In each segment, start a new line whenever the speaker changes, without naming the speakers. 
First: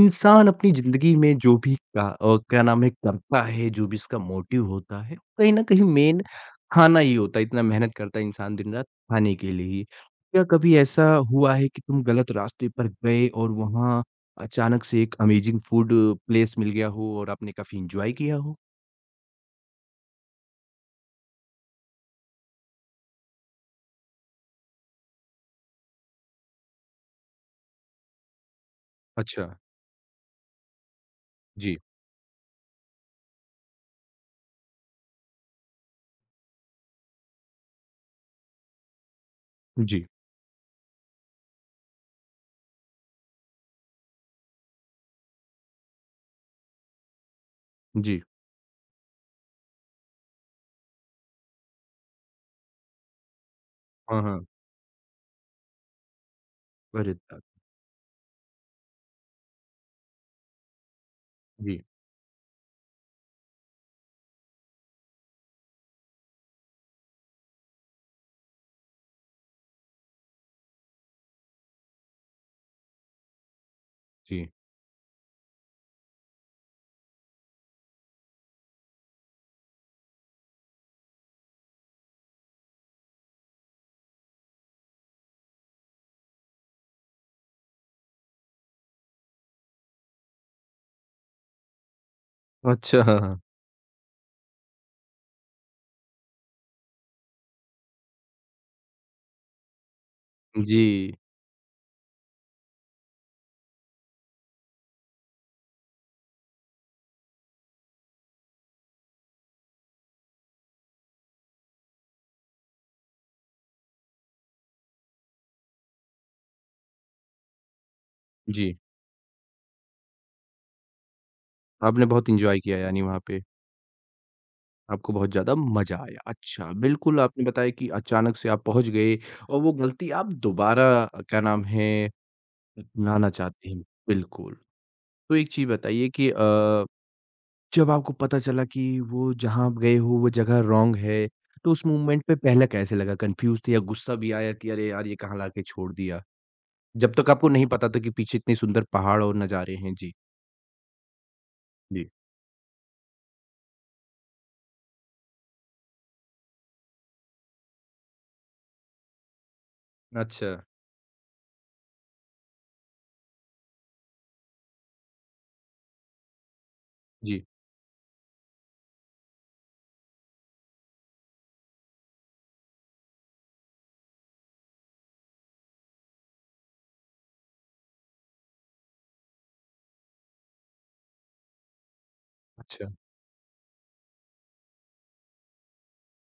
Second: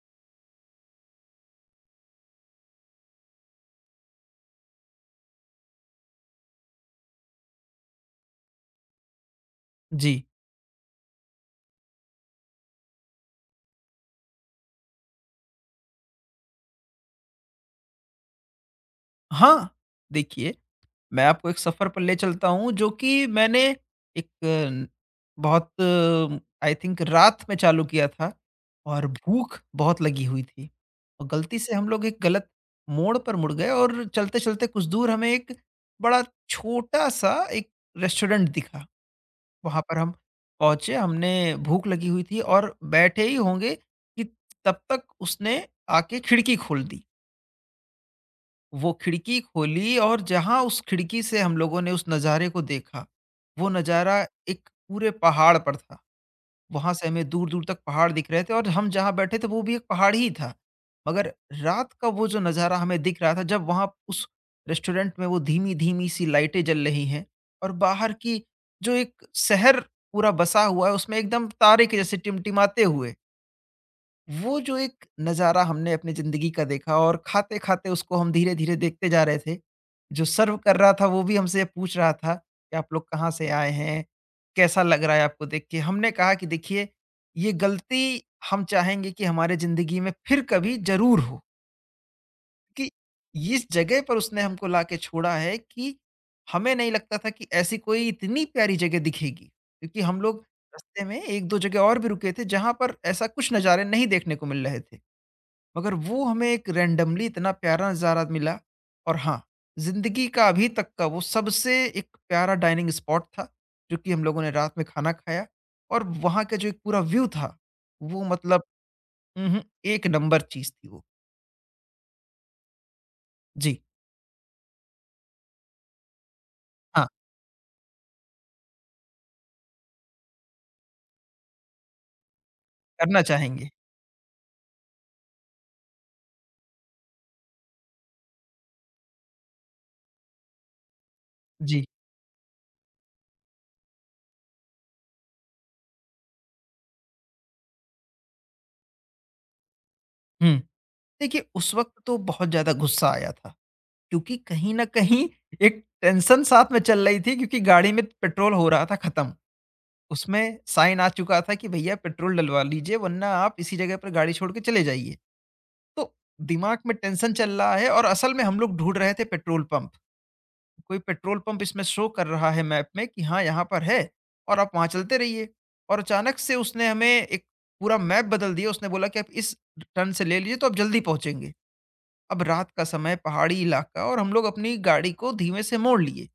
इंसान अपनी ज़िंदगी में जो भी का क्या नाम है करता है, जो भी इसका मोटिव होता है, कहीं न कहीं मेन खाना ही होता है। इतना मेहनत करता है इंसान दिन-रात खाने के लिए ही।
जी।
क्या कभी ऐसा हुआ है कि तुम गलत रास्ते पर गए और वहाँ अचानक से एक अमेज़िंग फूड प्लेस मिल गया हो और आपने काफ़ी एन्जॉय किया हो?
हाँ, देखिए, मैं आपको एक सफ़र पर ले चलता हूँ जो कि मैंने एक न बहुत आई थिंक रात में चालू किया था और
अच्छा,
भूख बहुत लगी हुई थी। और गलती से
जी।
हम लोग एक गलत मोड़ पर मुड़ गए और चलते-चलते कुछ दूर हमें एक बड़ा छोटा-सा एक रेस्टोरेंट दिखा। वहाँ पर
जी,
हम पहुँचे, हमने भूख लगी हुई थी और बैठे ही होंगे कि तब तक उसने आके खिड़की खोल दी।
जी।
वो खिड़की खोली और जहाँ उस खिड़की से हम लोगों ने उस नज़ारे को देखा, वो नज़ारा
हाँ, हाँ।
एक पूरे पहाड़ पर था। वहाँ से
अरे
हमें
ता
दूर-दूर तक पहाड़ दिख रहे थे और हम जहाँ बैठे थे वो भी एक पहाड़ ही था। मगर
जी।
रात का वो जो नज़ारा हमें दिख रहा था जब वहाँ उस रेस्टोरेंट में वो धीमी-धीमी सी लाइटें जल रही हैं, और बाहर की जो एक शहर पूरा बसा हुआ है उसमें एकदम तारे के जैसे टिमटिमाते हुए।
जी।
वो जो एक नज़ारा हमने अपनी ज़िंदगी का देखा और खाते-खाते उसको हम धीरे-धीरे देखते जा रहे थे। जो सर्व कर रहा था वो भी हमसे पूछ रहा था कि आप लोग कहाँ से आए हैं? कैसा लग रहा है आपको देख के? हमने कहा कि देखिए ये गलती हम चाहेंगे कि हमारे ज़िंदगी में फिर कभी ज़रूर हो। कि
अच्छा, हाँ, हाँ।
इस जगह पर उसने हमको लाके छोड़ा है, कि हमें नहीं लगता था कि ऐसी कोई इतनी प्यारी जगह दिखेगी। क्योंकि हम लोग
जी,
रास्ते में 1-2 जगह और भी रुके थे जहाँ पर ऐसा कुछ नज़ारे नहीं देखने को मिल रहे थे। मगर वो हमें एक रैंडमली इतना प्यारा नज़ारा मिला, और हाँ, ज़िंदगी का अभी तक का वो सबसे एक प्यारा डाइनिंग स्पॉट था, जो कि हम लोगों ने रात में खाना खाया और वहाँ का जो एक पूरा व्यू था, वो मतलब
जी।
एक नंबर चीज़ थी वो।
आपने बहुत एन्जॉय किया यानी वहाँ पे।
जी,
आपको बहुत ज़्यादा मज़ा आया। अच्छा,
हाँ,
बिल्कुल आपने बताया कि अचानक से आप पहुँच गए और वो गलती आप दोबारा क्या नाम है,
करना
अपनाना चाहते
चाहेंगे।
हैं। बिल्कुल, तो एक चीज़ बताइए कि जब आपको पता चला कि वो जहाँ आप गए हो वो जगह रॉन्ग है, तो उस
जी,
मोमेंट पे पहले कैसे लगा? कन्फ्यूज़ थे या गुस्सा भी आया कि अरे यार! ये कहाँ लाके छोड़ दिया? जब तक आपको नहीं पता था कि पीछे इतने सुंदर पहाड़ और नज़ारे हैं। जी,
हुँ। देखिए, उस वक़्त
जी।
तो बहुत ज़्यादा गुस्सा आया था, क्योंकि कहीं न कहीं एक टेंशन साथ में चल रही थी, क्योंकि गाड़ी में पेट्रोल हो रहा था खत्म।
अच्छा।
उसमें साइन आ चुका था कि भैया पेट्रोल डलवा लीजिए, वरना आप इसी जगह पर गाड़ी छोड़ के चले जाइए। तो दिमाग में टेंशन
जी,
चल रहा है और असल में हम लोग ढूँढ रहे थे पेट्रोल पंप। कोई पेट्रोल पंप इसमें शो कर रहा है मैप में कि हाँ, यहाँ पर है और आप वहाँ चलते रहिए। और अचानक से उसने हमें एक पूरा मैप बदल दिया। उसने बोला कि आप इस टर्न से ले लीजिए तो आप जल्दी पहुँचेंगे। अब रात का
अच्छा।
समय, पहाड़ी इलाका, और हम लोग अपनी गाड़ी को धीमे से मोड़ लिए।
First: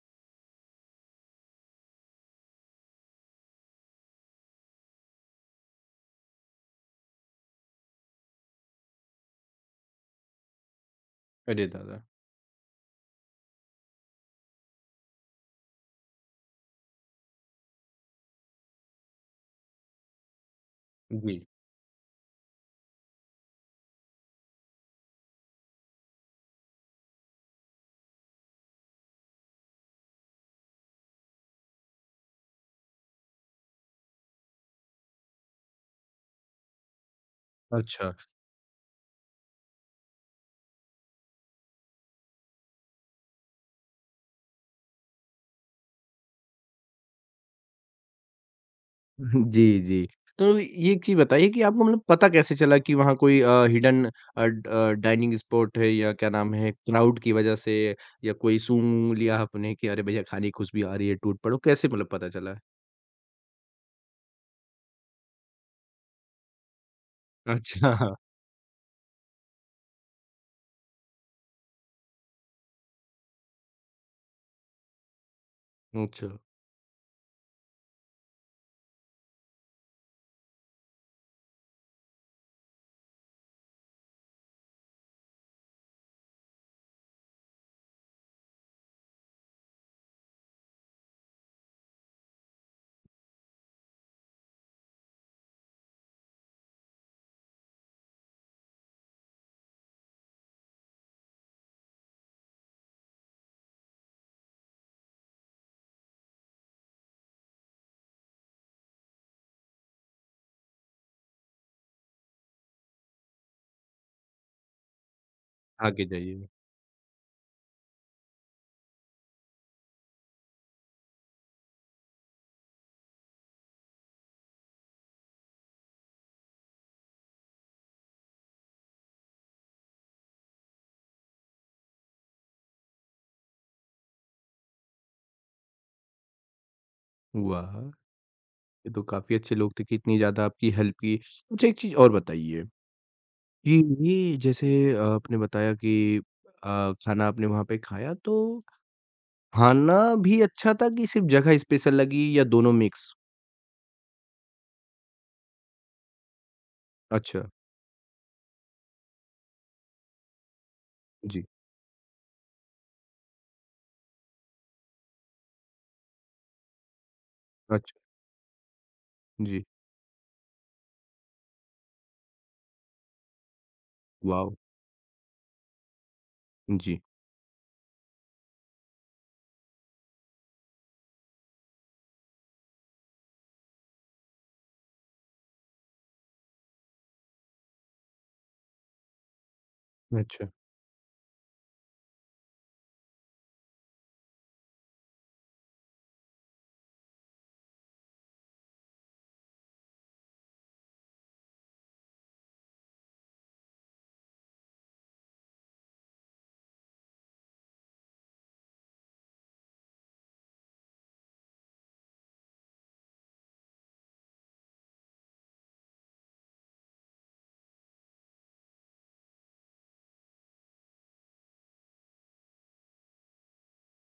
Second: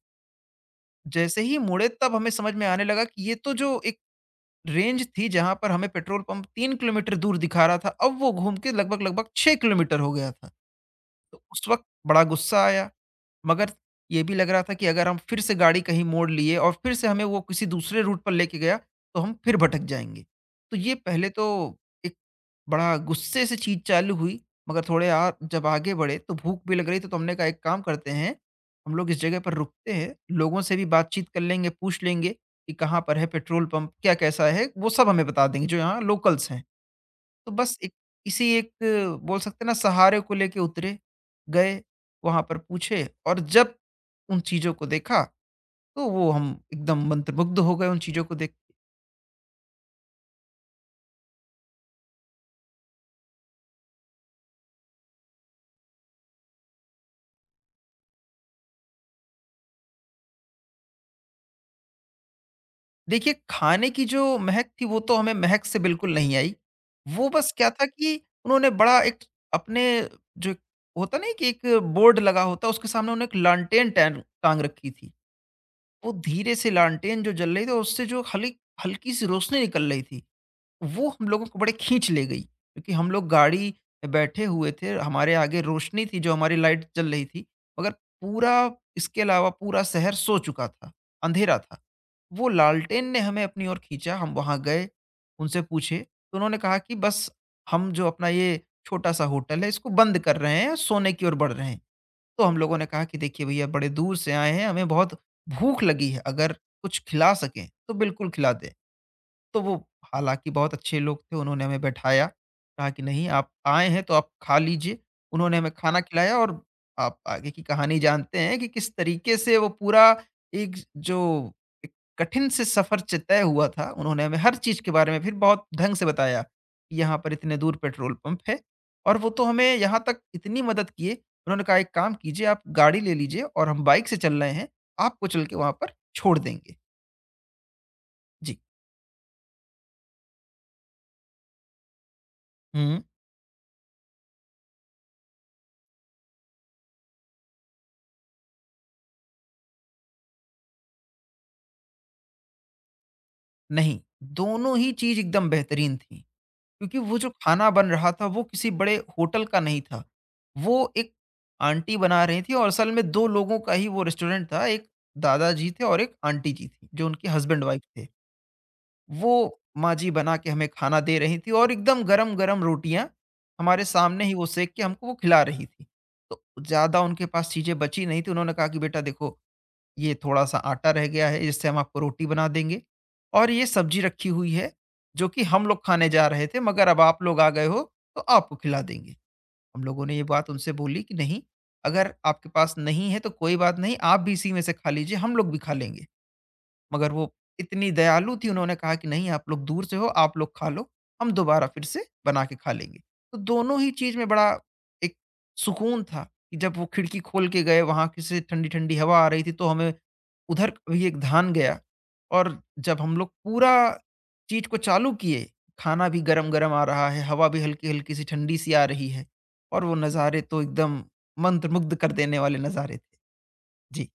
जैसे ही मुड़े तब हमें समझ में आने लगा कि ये तो जो एक रेंज थी जहाँ पर हमें पेट्रोल पंप 3 किलोमीटर दूर दिखा रहा था, अब वो घूम के लगभग-लगभग 6 किलोमीटर हो गया था। तो
अरे
उस वक़्त
दादा!
बड़ा गुस्सा आया। मगर ये भी लग रहा था कि अगर हम फिर से गाड़ी कहीं मोड़ लिए और फिर से हमें वो किसी दूसरे रूट पर लेके गया तो हम फिर भटक जाएँगे। तो ये पहले
जी।
तो एक बड़ा गुस्से से चीज़ चालू हुई, मगर थोड़े आ जब आगे बढ़े तो भूख भी लग रही थी, तो हमने कहा एक काम करते हैं, हम लोग इस जगह पर रुकते हैं, लोगों से भी बातचीत कर लेंगे, पूछ लेंगे कि कहाँ पर है पेट्रोल पंप, क्या कैसा है, वो सब हमें बता देंगे जो यहाँ लोकल्स हैं। तो बस एक
अच्छा।
इसी एक बोल सकते हैं ना सहारे को लेके उतरे, गए, वहाँ पर पूछे, और जब उन चीज़ों को देखा, तो वो हम एकदम मंत्रमुग्ध हो गए उन चीज़ों को देख के।
जी, जी। तो ये एक चीज़ बताइए कि आपको मतलब पता कैसे चला कि वहाँ कोई हिडन ड डाइनिंग स्पॉट है या क्या नाम है, क्राउड की वजह से या कोई सूंघ लिया आपने कि अरे भैया खाने की खुशबू आ रही है, टूट पड़ो, कैसे मतलब पता चला?
देखिए, खाने की जो महक थी, वो तो हमें महक से बिल्कुल नहीं आई। वो बस क्या था
अच्छा,
कि उन्होंने बड़ा एक अपने जो एक होता नहीं कि एक बोर्ड लगा होता है, उसके सामने उन्होंने एक लालटेन टैन टाँग रखी थी। वो
अच्छा,
धीरे से लालटेन जो जल रही थी, उससे जो हली हल्की-सी रोशनी निकल रही थी। वो हम लोगों को बड़े खींच ले गई क्योंकि हम लोग गाड़ी में बैठे हुए थे। हमारे आगे रोशनी थी जो हमारी लाइट जल रही थी, मगर पूरा इसके अलावा पूरा शहर सो चुका था, अँधेरा था। वो लालटेन ने हमें अपनी ओर खींचा, हम वहाँ गए, उनसे पूछे, तो उन्होंने कहा कि बस हम जो अपना ये छोटा-सा होटल है इसको बंद कर रहे हैं, सोने की ओर बढ़ रहे हैं। तो हम लोगों ने कहा कि देखिए भईया बड़े दूर से आए हैं, हमें बहुत भूख लगी है, अगर कुछ खिला सकें तो बिल्कुल खिला दें। तो वो हालाँकि बहुत अच्छे लोग थे, उन्होंने हमें बैठाया, कहा कि नहीं आप आए हैं तो आप खा लीजिए। उन्होंने हमें खाना
आगे
खिलाया
जाइए।
और आप आगे की कहानी जानते हैं कि किस तरीके से वो पूरा एक जो एक कठिन से सफ़र च तय हुआ था, उन्होंने हमें हर चीज़ के बारे में फिर बहुत ढंग से बताया कि यहाँ पर इतने दूर पेट्रोल पंप है, और वो तो हमें यहाँ तक इतनी मदद किए, उन्होंने कहा एक काम कीजिए आप गाड़ी ले लीजिए और हम बाइक से चल रहे हैं, आपको चल के वहाँ पर छोड़ देंगे।
वाह!
जी।
ये तो काफ़ी अच्छे लोग थे कि इतनी ज़्यादा आपकी हेल्प की। मुझे एक चीज़ और बताइए
हुँ।
कि ये जैसे आपने बताया कि खाना आपने वहाँ पे खाया तो खाना भी अच्छा था कि सिर्फ़ जगह स्पेशल लगी या दोनों मिक्स?
नहीं, दोनों ही चीज़ एकदम बेहतरीन थी, क्योंकि वो जो
अच्छा,
खाना बन रहा था वो किसी बड़े होटल का नहीं था। वो एक
जी,
आंटी बना रही थी, और असल में 2 लोगों का ही वो रेस्टोरेंट था, एक दादाजी थे और एक आंटी जी थी, जो उनके हस्बैंड-वाइफ
अच्छा,
थे। वो
जी,
माँ जी बना के हमें खाना दे रही थी और एकदम गरम-गरम रोटियाँ हमारे सामने ही वो
वॉव!
सेंक के हमको वो खिला रही थी। तो
जी,
ज़्यादा उनके पास चीज़ें बची नहीं थी, उन्होंने कहा कि बेटा देखो ये थोड़ा-सा आटा रह गया है, इससे हम आपको रोटी बना देंगे, और ये सब्जी रखी हुई है, जो कि हम लोग खाने जा रहे थे मगर अब आप लोग आ गए हो, तो आपको खिला देंगे। हम लोगों ने ये
अच्छा।
बात उनसे बोली कि नहीं, अगर आपके पास नहीं है तो कोई बात नहीं, आप भी इसी में से खा लीजिए, हम लोग भी खा लेंगे। मगर वो इतनी दयालु थी, उन्होंने कहा कि नहीं आप लोग दूर से हो, आप लोग खा लो, हम दोबारा फिर से बना के खा लेंगे। तो दोनों ही चीज में बड़ा एक सुकून था कि जब वो खिड़की खोल के गए वहां से ठंडी ठंडी हवा आ रही थी तो हमें उधर भी एक धान गया। और जब हम लोग पूरा चीज को चालू किए, खाना भी गरम गरम आ रहा है, हवा भी हल्की हल्की सी ठंडी सी आ रही है, और वो नज़ारे तो एकदम मंत्रमुग्ध कर देने वाले नज़ारे थे। जी।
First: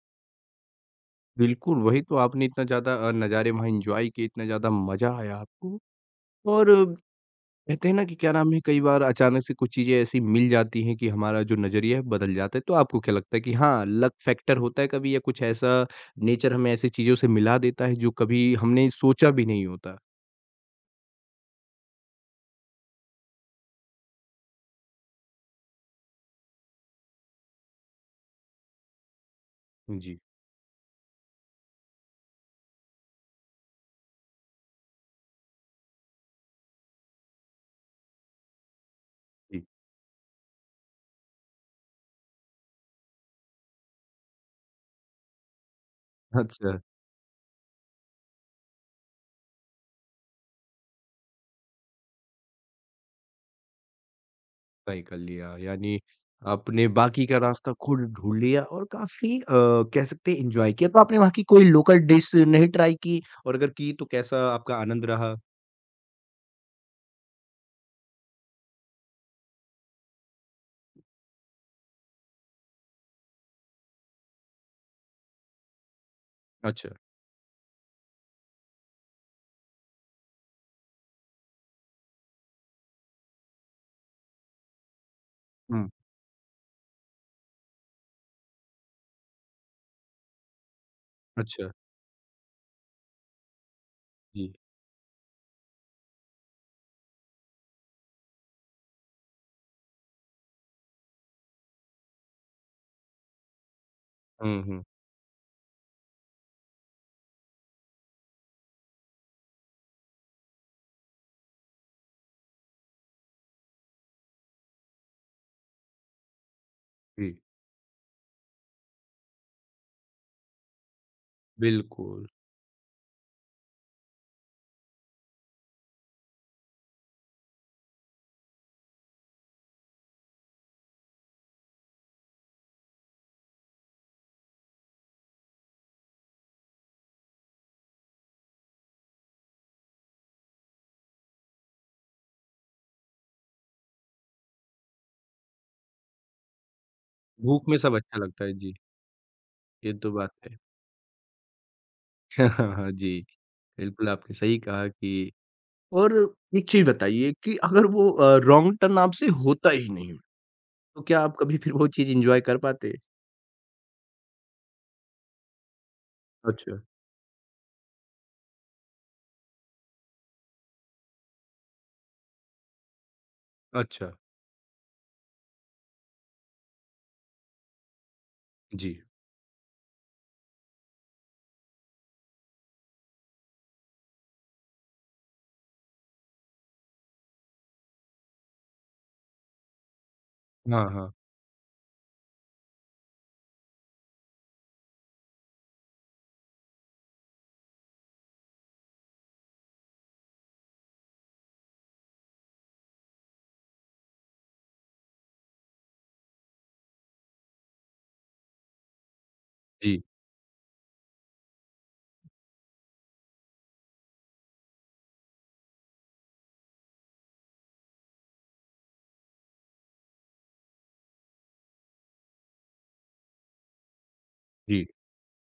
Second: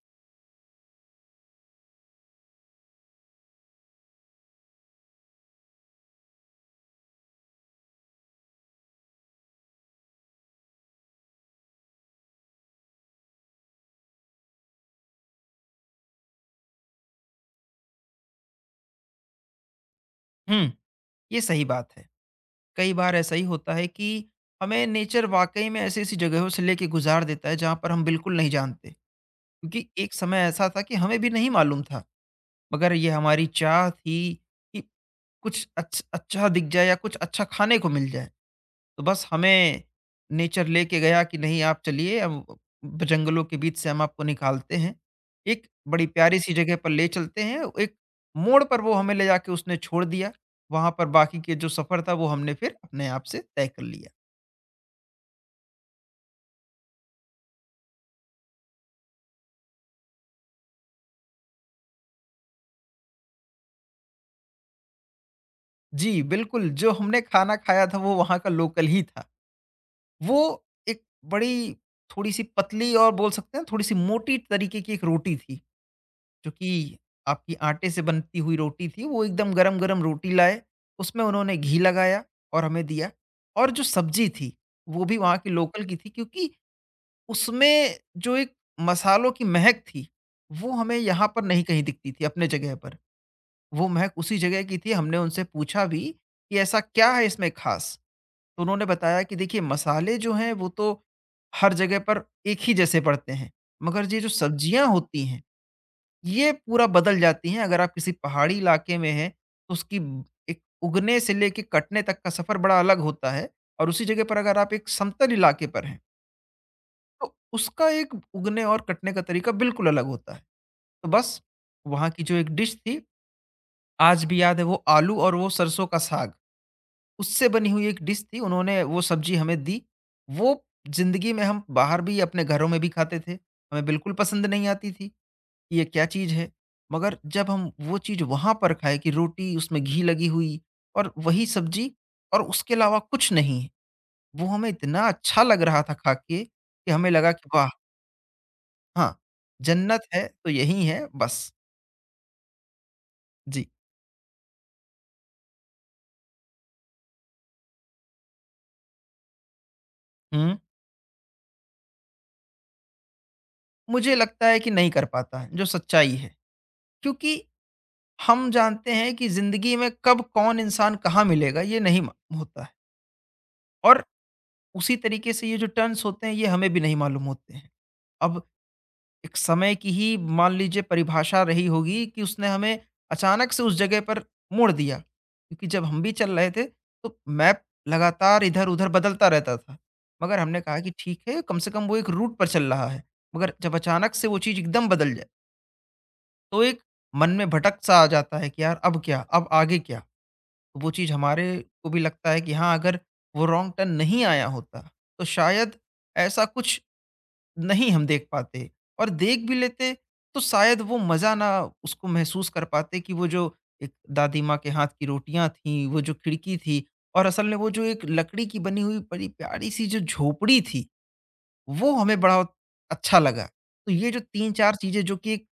बिल्कुल, वही तो आपने इतना ज़्यादा नज़ारे वहाँ एन्जॉय किए, इतना ज़्यादा मज़ा आया आपको और कहते हैं ना कि क्या नाम है, कई बार अचानक से कुछ चीज़ें ऐसी मिल जाती हैं कि हमारा जो नज़रिया है बदल जाता है। तो आपको क्या लगता है कि हाँ, लक फैक्टर होता है कभी या कुछ ऐसा नेचर हमें ऐसी चीज़ों से मिला देता है जो कभी हमने सोचा भी नहीं होता?
हम्म। ये सही बात है। कई बार ऐसा ही होता है कि हमें नेचर वाकई में ऐसी-ऐसी जगहों से लेके गुज़ार देता है जहाँ पर हम बिल्कुल नहीं जानते। क्योंकि एक
जी,
समय ऐसा था कि हमें भी नहीं मालूम था, मगर ये हमारी चाह थी कि कुछ अच्छा दिख जाए या कुछ अच्छा खाने को मिल जाए। तो बस
जी।
हमें नेचर लेके गया कि नहीं आप चलिए अब ब जंगलों के बीच से हम आपको निकालते हैं। एक बड़ी प्यारी-सी जगह
अच्छा।
पर ले चलते हैं, एक मोड़ पर वो हमें ले जाके उसने छोड़ दिया। वहाँ पर बाकी के जो सफ़र था वो हमने फिर अपने आप से तय कर लिया।
तय कर लिया यानी आपने बाकी का रास्ता खुद ढूँढ लिया और काफ़ी कह सकते हैं एन्जॉय किया। तो आपने वहाँ की कोई लोकल डिश नहीं ट्राई की और अगर की तो कैसा आपका आनंद रहा?
जी, बिल्कुल, जो हमने खाना खाया था वो वहाँ का लोकल ही था। वो एक बड़ी थोड़ी-सी पतली और बोल सकते हैं थोड़ी-सी मोटी तरीके की एक रोटी थी, जो
अच्छा।
कि आपकी आटे से बनती हुई रोटी थी। वो एकदम गरम-गरम रोटी लाए, उसमें उन्होंने घी लगाया और हमें दिया, और जो सब्ज़ी थी, वो भी वहाँ की लोकल
हुँ,
की थी क्योंकि उसमें जो एक मसालों की महक थी, वो हमें यहाँ पर नहीं
अच्छा,
कहीं दिखती थी अपने जगह पर। वो महक उसी
जी।
जगह की थी, हमने उनसे पूछा भी कि ऐसा क्या है इसमें ख़ास? तो उन्होंने बताया कि देखिए मसाले जो हैं वो तो हर जगह पर एक ही जैसे पड़ते हैं, मगर ये जो
हुँ, हुँ,
सब्जियां होती हैं ये पूरा बदल जाती हैं। अगर आप किसी पहाड़ी इलाके में हैं तो उसकी एक उगने से लेके कटने तक का सफर बड़ा अलग होता है, और उसी जगह पर अगर आप एक समतल इलाके पर हैं तो
जी,
उसका एक उगने और कटने का तरीका बिल्कुल अलग होता है। तो बस वहाँ की
बिल्कुल।
जो एक डिश थी, आज भी याद है वो आलू और वो सरसों का साग, उससे बनी हुई एक डिश थी, उन्होंने वो सब्ज़ी हमें दी। वो ज़िंदगी में हम बाहर भी अपने घरों में भी खाते थे, हमें बिल्कुल पसंद नहीं आती थी कि ये क्या चीज़ है। मगर जब हम वो चीज़ वहाँ पर खाए कि रोटी उसमें घी लगी हुई और वही सब्ज़ी और उसके अलावा कुछ नहीं है। वो हमें इतना अच्छा लग रहा था खा के कि हमें लगा कि
भूख
वाह!
में सब अच्छा लगता है, जी,
हाँ,
ये
जन्नत
तो
है
बात
तो
है।
यही है बस।
हाँ जी,
जी।
बिल्कुल आपने सही कहा कि और एक चीज़ बताइए कि अगर वो रॉन्ग टर्न आपसे होता ही नहीं,
हुँ।
तो क्या आप कभी फिर वो चीज़ एन्जॉय कर पाते?
मुझे लगता है कि नहीं कर पाता है, जो सच्चाई है।
अच्छा,
क्योंकि हम जानते हैं कि ज़िंदगी में कब कौन इंसान कहाँ मिलेगा, ये नहीं मालूम होता है और
अच्छा,
उसी तरीके से ये जो टर्न्स होते हैं, ये हमें भी नहीं मालूम होते हैं। अब
जी।
एक समय की ही मान लीजिए परिभाषा रही होगी कि उसने हमें अचानक से उस जगह पर मोड़ दिया, क्योंकि जब हम भी चल रहे थे तो मैप लगातार इधर-उधर बदलता रहता था। मगर हमने कहा
हाँ,
कि
हाँ।
ठीक है, कम से कम वो एक रूट पर चल रहा है। मगर जब अचानक से वो चीज़ एकदम बदल जाए, तो एक मन में भटक-सा आ जाता है कि यार, अब क्या? अब आगे क्या? तो वो चीज़ हमारे को भी लगता है कि हाँ, अगर वो रॉन्ग टर्न नहीं आया होता, तो शायद ऐसा कुछ नहीं हम देख पाते और देख भी लेते,
जी,
तो शायद वो मज़ा ना उसको महसूस कर पाते कि वो जो एक दादी माँ के हाथ की रोटियाँ थीं, वो जो खिड़की थी और असल में वो जो एक लकड़ी की बनी हुई बड़ी प्यारी-सी जो झोपड़ी थी, वो हमें बड़ा अच्छा लगा। तो ये जो 3-4
जी,
चीज़ें जो कि एक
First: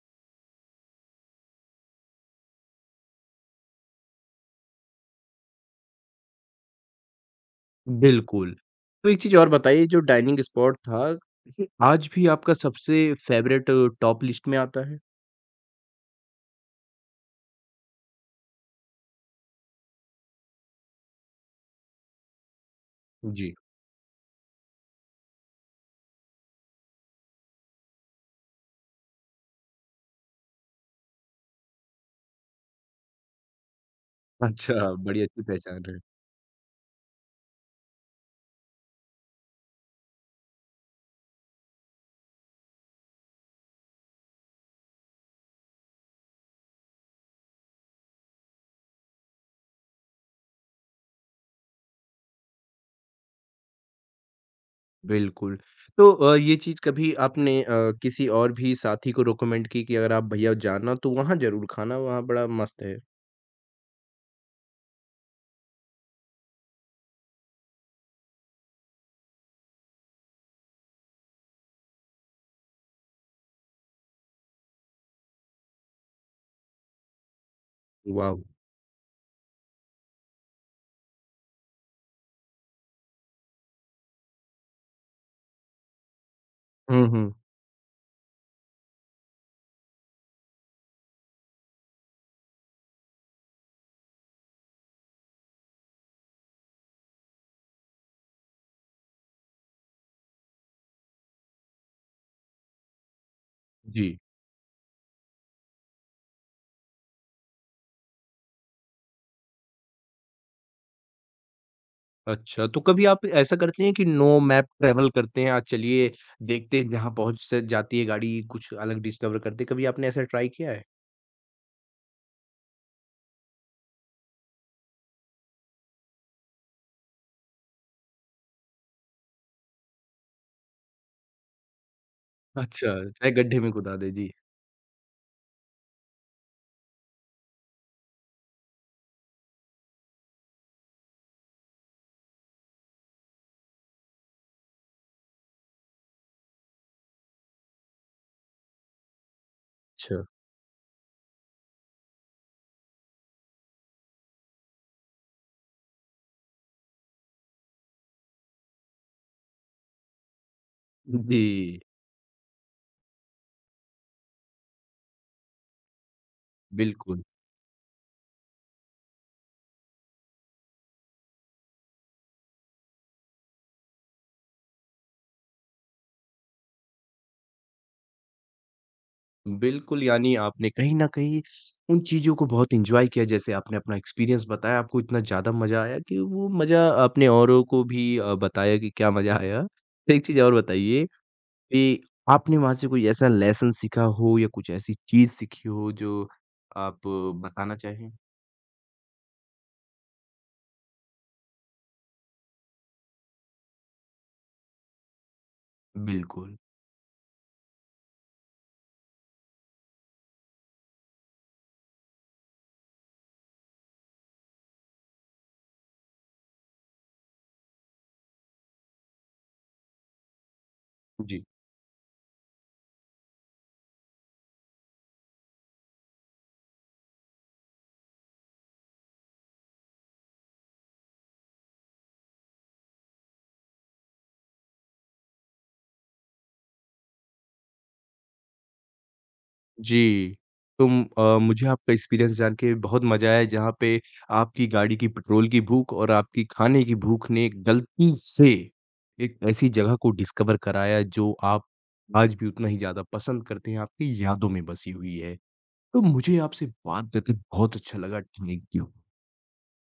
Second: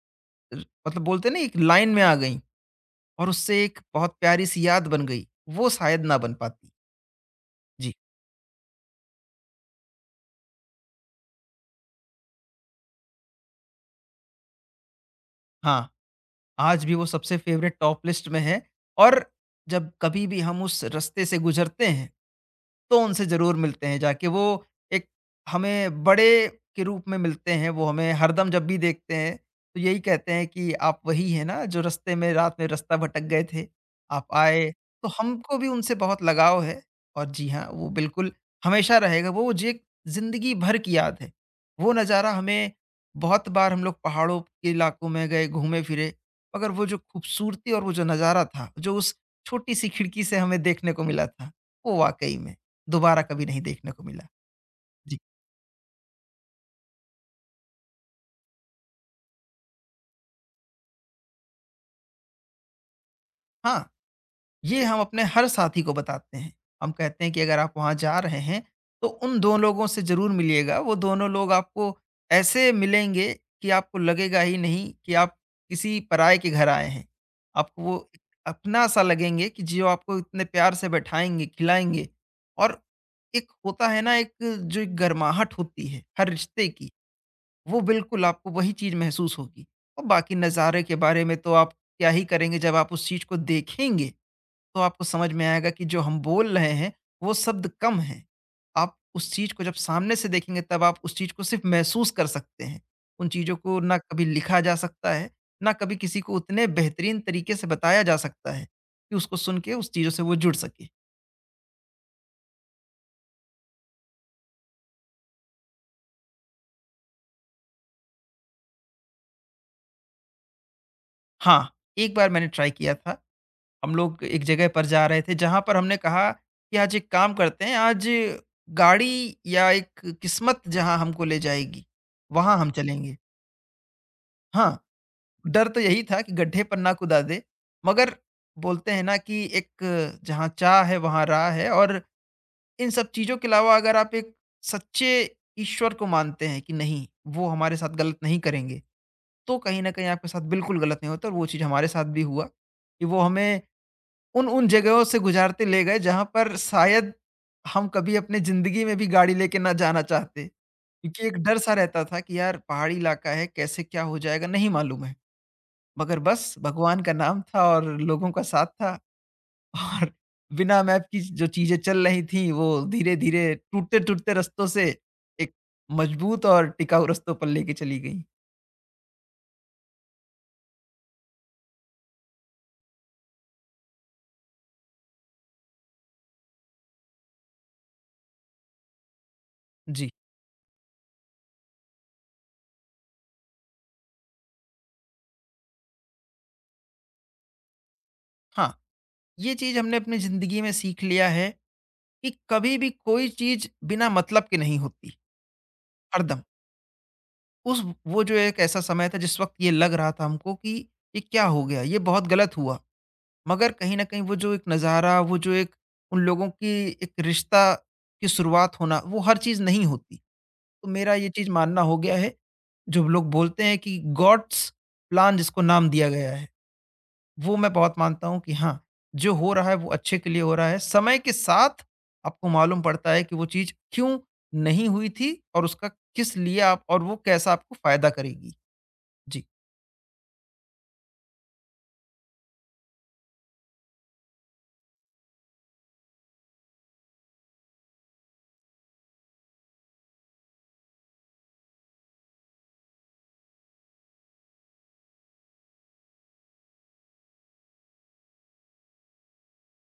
र मतलब बोलते हैं ना, एक लाइन में आ गईं और उससे एक बहुत प्यारी-सी याद बन गई, वो शायद ना बन पाती। जी।
बिल्कुल। तो एक चीज़ और बताइए जो डाइनिंग स्पॉट था, ये आज भी आपका सबसे फ़ेवरेट टॉप लिस्ट में आता है?
हाँ, आज भी वो सबसे फ़ेवरेट टॉप लिस्ट में है और जब कभी भी हम उस रास्ते से गुज़रते हैं, तो उनसे
जी,
ज़रूर मिलते हैं जाके। वो एक हमें बड़े के रूप में मिलते हैं, वो हमें हरदम जब भी देखते हैं, तो यही कहते हैं कि आप वही हैं ना, जो रास्ते में रात में रास्ता भटक गए थे, आप आए।
अच्छा
तो
बड़ी अच्छी
हमको भी
पहचान
उनसे
है।
बहुत लगाव है और जी हाँ, वो बिल्कुल हमेशा रहेगा। वो जी एक ज़िंदगी भर की याद है। वो नज़ारा हमें बहुत बार हम लोग पहाड़ों के इलाकों में गए, घूमे-फिरे, मगर वो जो खूबसूरती और वो जो नज़ारा था, जो उस छोटी-सी खिड़की से हमें देखने को मिला था, वो वाक़ई में दोबारा कभी नहीं देखने को मिला। जी।
बिल्कुल, तो ये चीज़ कभी आपने किसी और भी साथी को रिकमेंड की कि अगर आप भैया जाना तो वहाँ ज़रूर खाना, वहाँ बड़ा मस्त है?
हाँ, ये हम अपने हर साथी को बताते हैं। हम कहते हैं कि अगर आप वहाँ जा रहे हैं, तो उन 2 लोगों से ज़रूर मिलिएगा। वो दोनों लोग आपको ऐसे मिलेंगे कि आपको लगेगा ही नहीं कि आप किसी पराये के घर आए हैं। आपको वो
वाव!
अपना-सा लगेंगे, कि जो आपको इतने प्यार से बैठाएँगे, खिलाएँगे और एक होता है ना, एक जो एक गर्माहट होती है हर रिश्ते की।
हुँ, हुँ,
वो बिल्कुल आपको वही चीज़ महसूस होगी। और बाकी नज़ारे के बारे में तो आप क्या ही करेंगे, जब आप उस चीज़ को देखेंगे, तो आपको समझ में आएगा कि जो हम बोल रहे हैं, वो शब्द कम हैं। आप उस चीज़ को जब सामने से देखेंगे, तब आप उस चीज़ को सिर्फ़ महसूस कर सकते हैं। उन चीज़ों को ना
जी।
कभी लिखा जा सकता है, ना कभी किसी को उतने बेहतरीन तरीके से बताया जा सकता है, कि उसको सुन के उस चीज़ों से वो जुड़ सके।
अच्छा, तो कभी आप ऐसा करती हैं कि नो मैप ट्रैवल करते हैं, आज चलिए देखते हैं जहाँ पहुँच स जाती है गाड़ी, कुछ अलग डिस्कवर करते हैं, कभी आपने ऐसा ट्राई किया है?
हाँ, एक बार मैंने ट्राई किया था। हम लोग एक जगह पर जा रहे थे जहाँ पर हमने कहा कि आज एक काम करते हैं, आज गाड़ी या एक किस्मत जहाँ हमको ले जाएगी, वहाँ हम
अच्छा,
चलेंगे।
चाहे गड्ढे में कुदा दे, जी।
हाँ, डर तो यही था कि गड्ढे पर ना कुदा दे, मगर बोलते हैं ना कि एक जहाँ चाह है वहाँ राह है और इन सब चीज़ों के अलावा अगर आप एक सच्चे ईश्वर को मानते हैं कि नहीं, वो हमारे साथ गलत नहीं करेंगे, तो कहीं न कहीं
अच्छा।
आपके साथ बिल्कुल गलत नहीं होता और वो चीज़ हमारे साथ भी हुआ, कि वो हमें उन उन जगहों से गुज़ारते ले गए जहाँ पर शायद हम कभी अपनी ज़िंदगी में भी गाड़ी लेके ना जाना चाहते। क्योंकि एक
जी,
डर सा रहता था कि यार, पहाड़ी इलाका है, कैसे क्या हो जाएगा नहीं मालूम है। मगर बस भगवान का
बिल्कुल।
नाम था और लोगों का साथ था और बिना मैप की जो चीज़ें चल रही थी, वो धीरे-धीरे टूटते-टूटते रास्तों से एक मजबूत और टिकाऊ रास्तों पर लेके चली गईं।
बिल्कुल, यानी आपने कहीं न कहीं उन चीज़ों को बहुत एन्जॉय किया, जैसे आपने अपना एक्सपीरियंस बताया, आपको इतना ज़्यादा मज़ा आया कि वो मज़ा आपने औरों को भी बताया कि क्या मज़ा आया।
जी।
तो एक चीज़ और बताइए कि आपने वहाँ से कोई ऐसा लेसन सीखा हो या कुछ ऐसी चीज़ सीखी हो जो आप बताना चाहें?
हाँ, ये चीज़ हमने अपनी ज़िंदगी में सीख लिया है कि कभी भी कोई चीज़ बिना मतलब के नहीं होती। हरदम।
बिल्कुल।
उस वो जो एक ऐसा समय था जिस वक़्त ये लग रहा था हमको कि ये क्या हो गया? ये बहुत गलत हुआ। मगर कहीं न कहीं वो जो एक नज़ारा, वो जो एक उन लोगों की एक रिश्ता की शुरुआत होना, वो हर चीज़ नहीं होती। तो मेरा ये
जी।
चीज़ मानना हो गया है, जो लोग बोलते हैं कि गॉड्स प्लान जिसको नाम दिया गया है। वो मैं बहुत मानता हूँ कि हाँ, जो हो रहा है वो अच्छे के लिए हो रहा है। समय के साथ आपको मालूम पड़ता है कि वो चीज़ क्यों नहीं हुई थी और उसका किस लिए आप और वो कैसा आपको फ़ायदा करेगी। जी।
जी। तुम मुझे आपका एक्सपीरियंस जान के बहुत मज़ा आया जहाँ पे आपकी गाड़ी की पेट्रोल की भूख और आपकी खाने की भूख ने गलती से एक ऐसी जगह को डिस्कवर कराया जो आप आज भी उतना ही ज़्यादा पसंद करते हैं, आपकी यादों में बसी हुई है। तो मुझे आपसे बात करके बहुत अच्छा लगा। Thank you.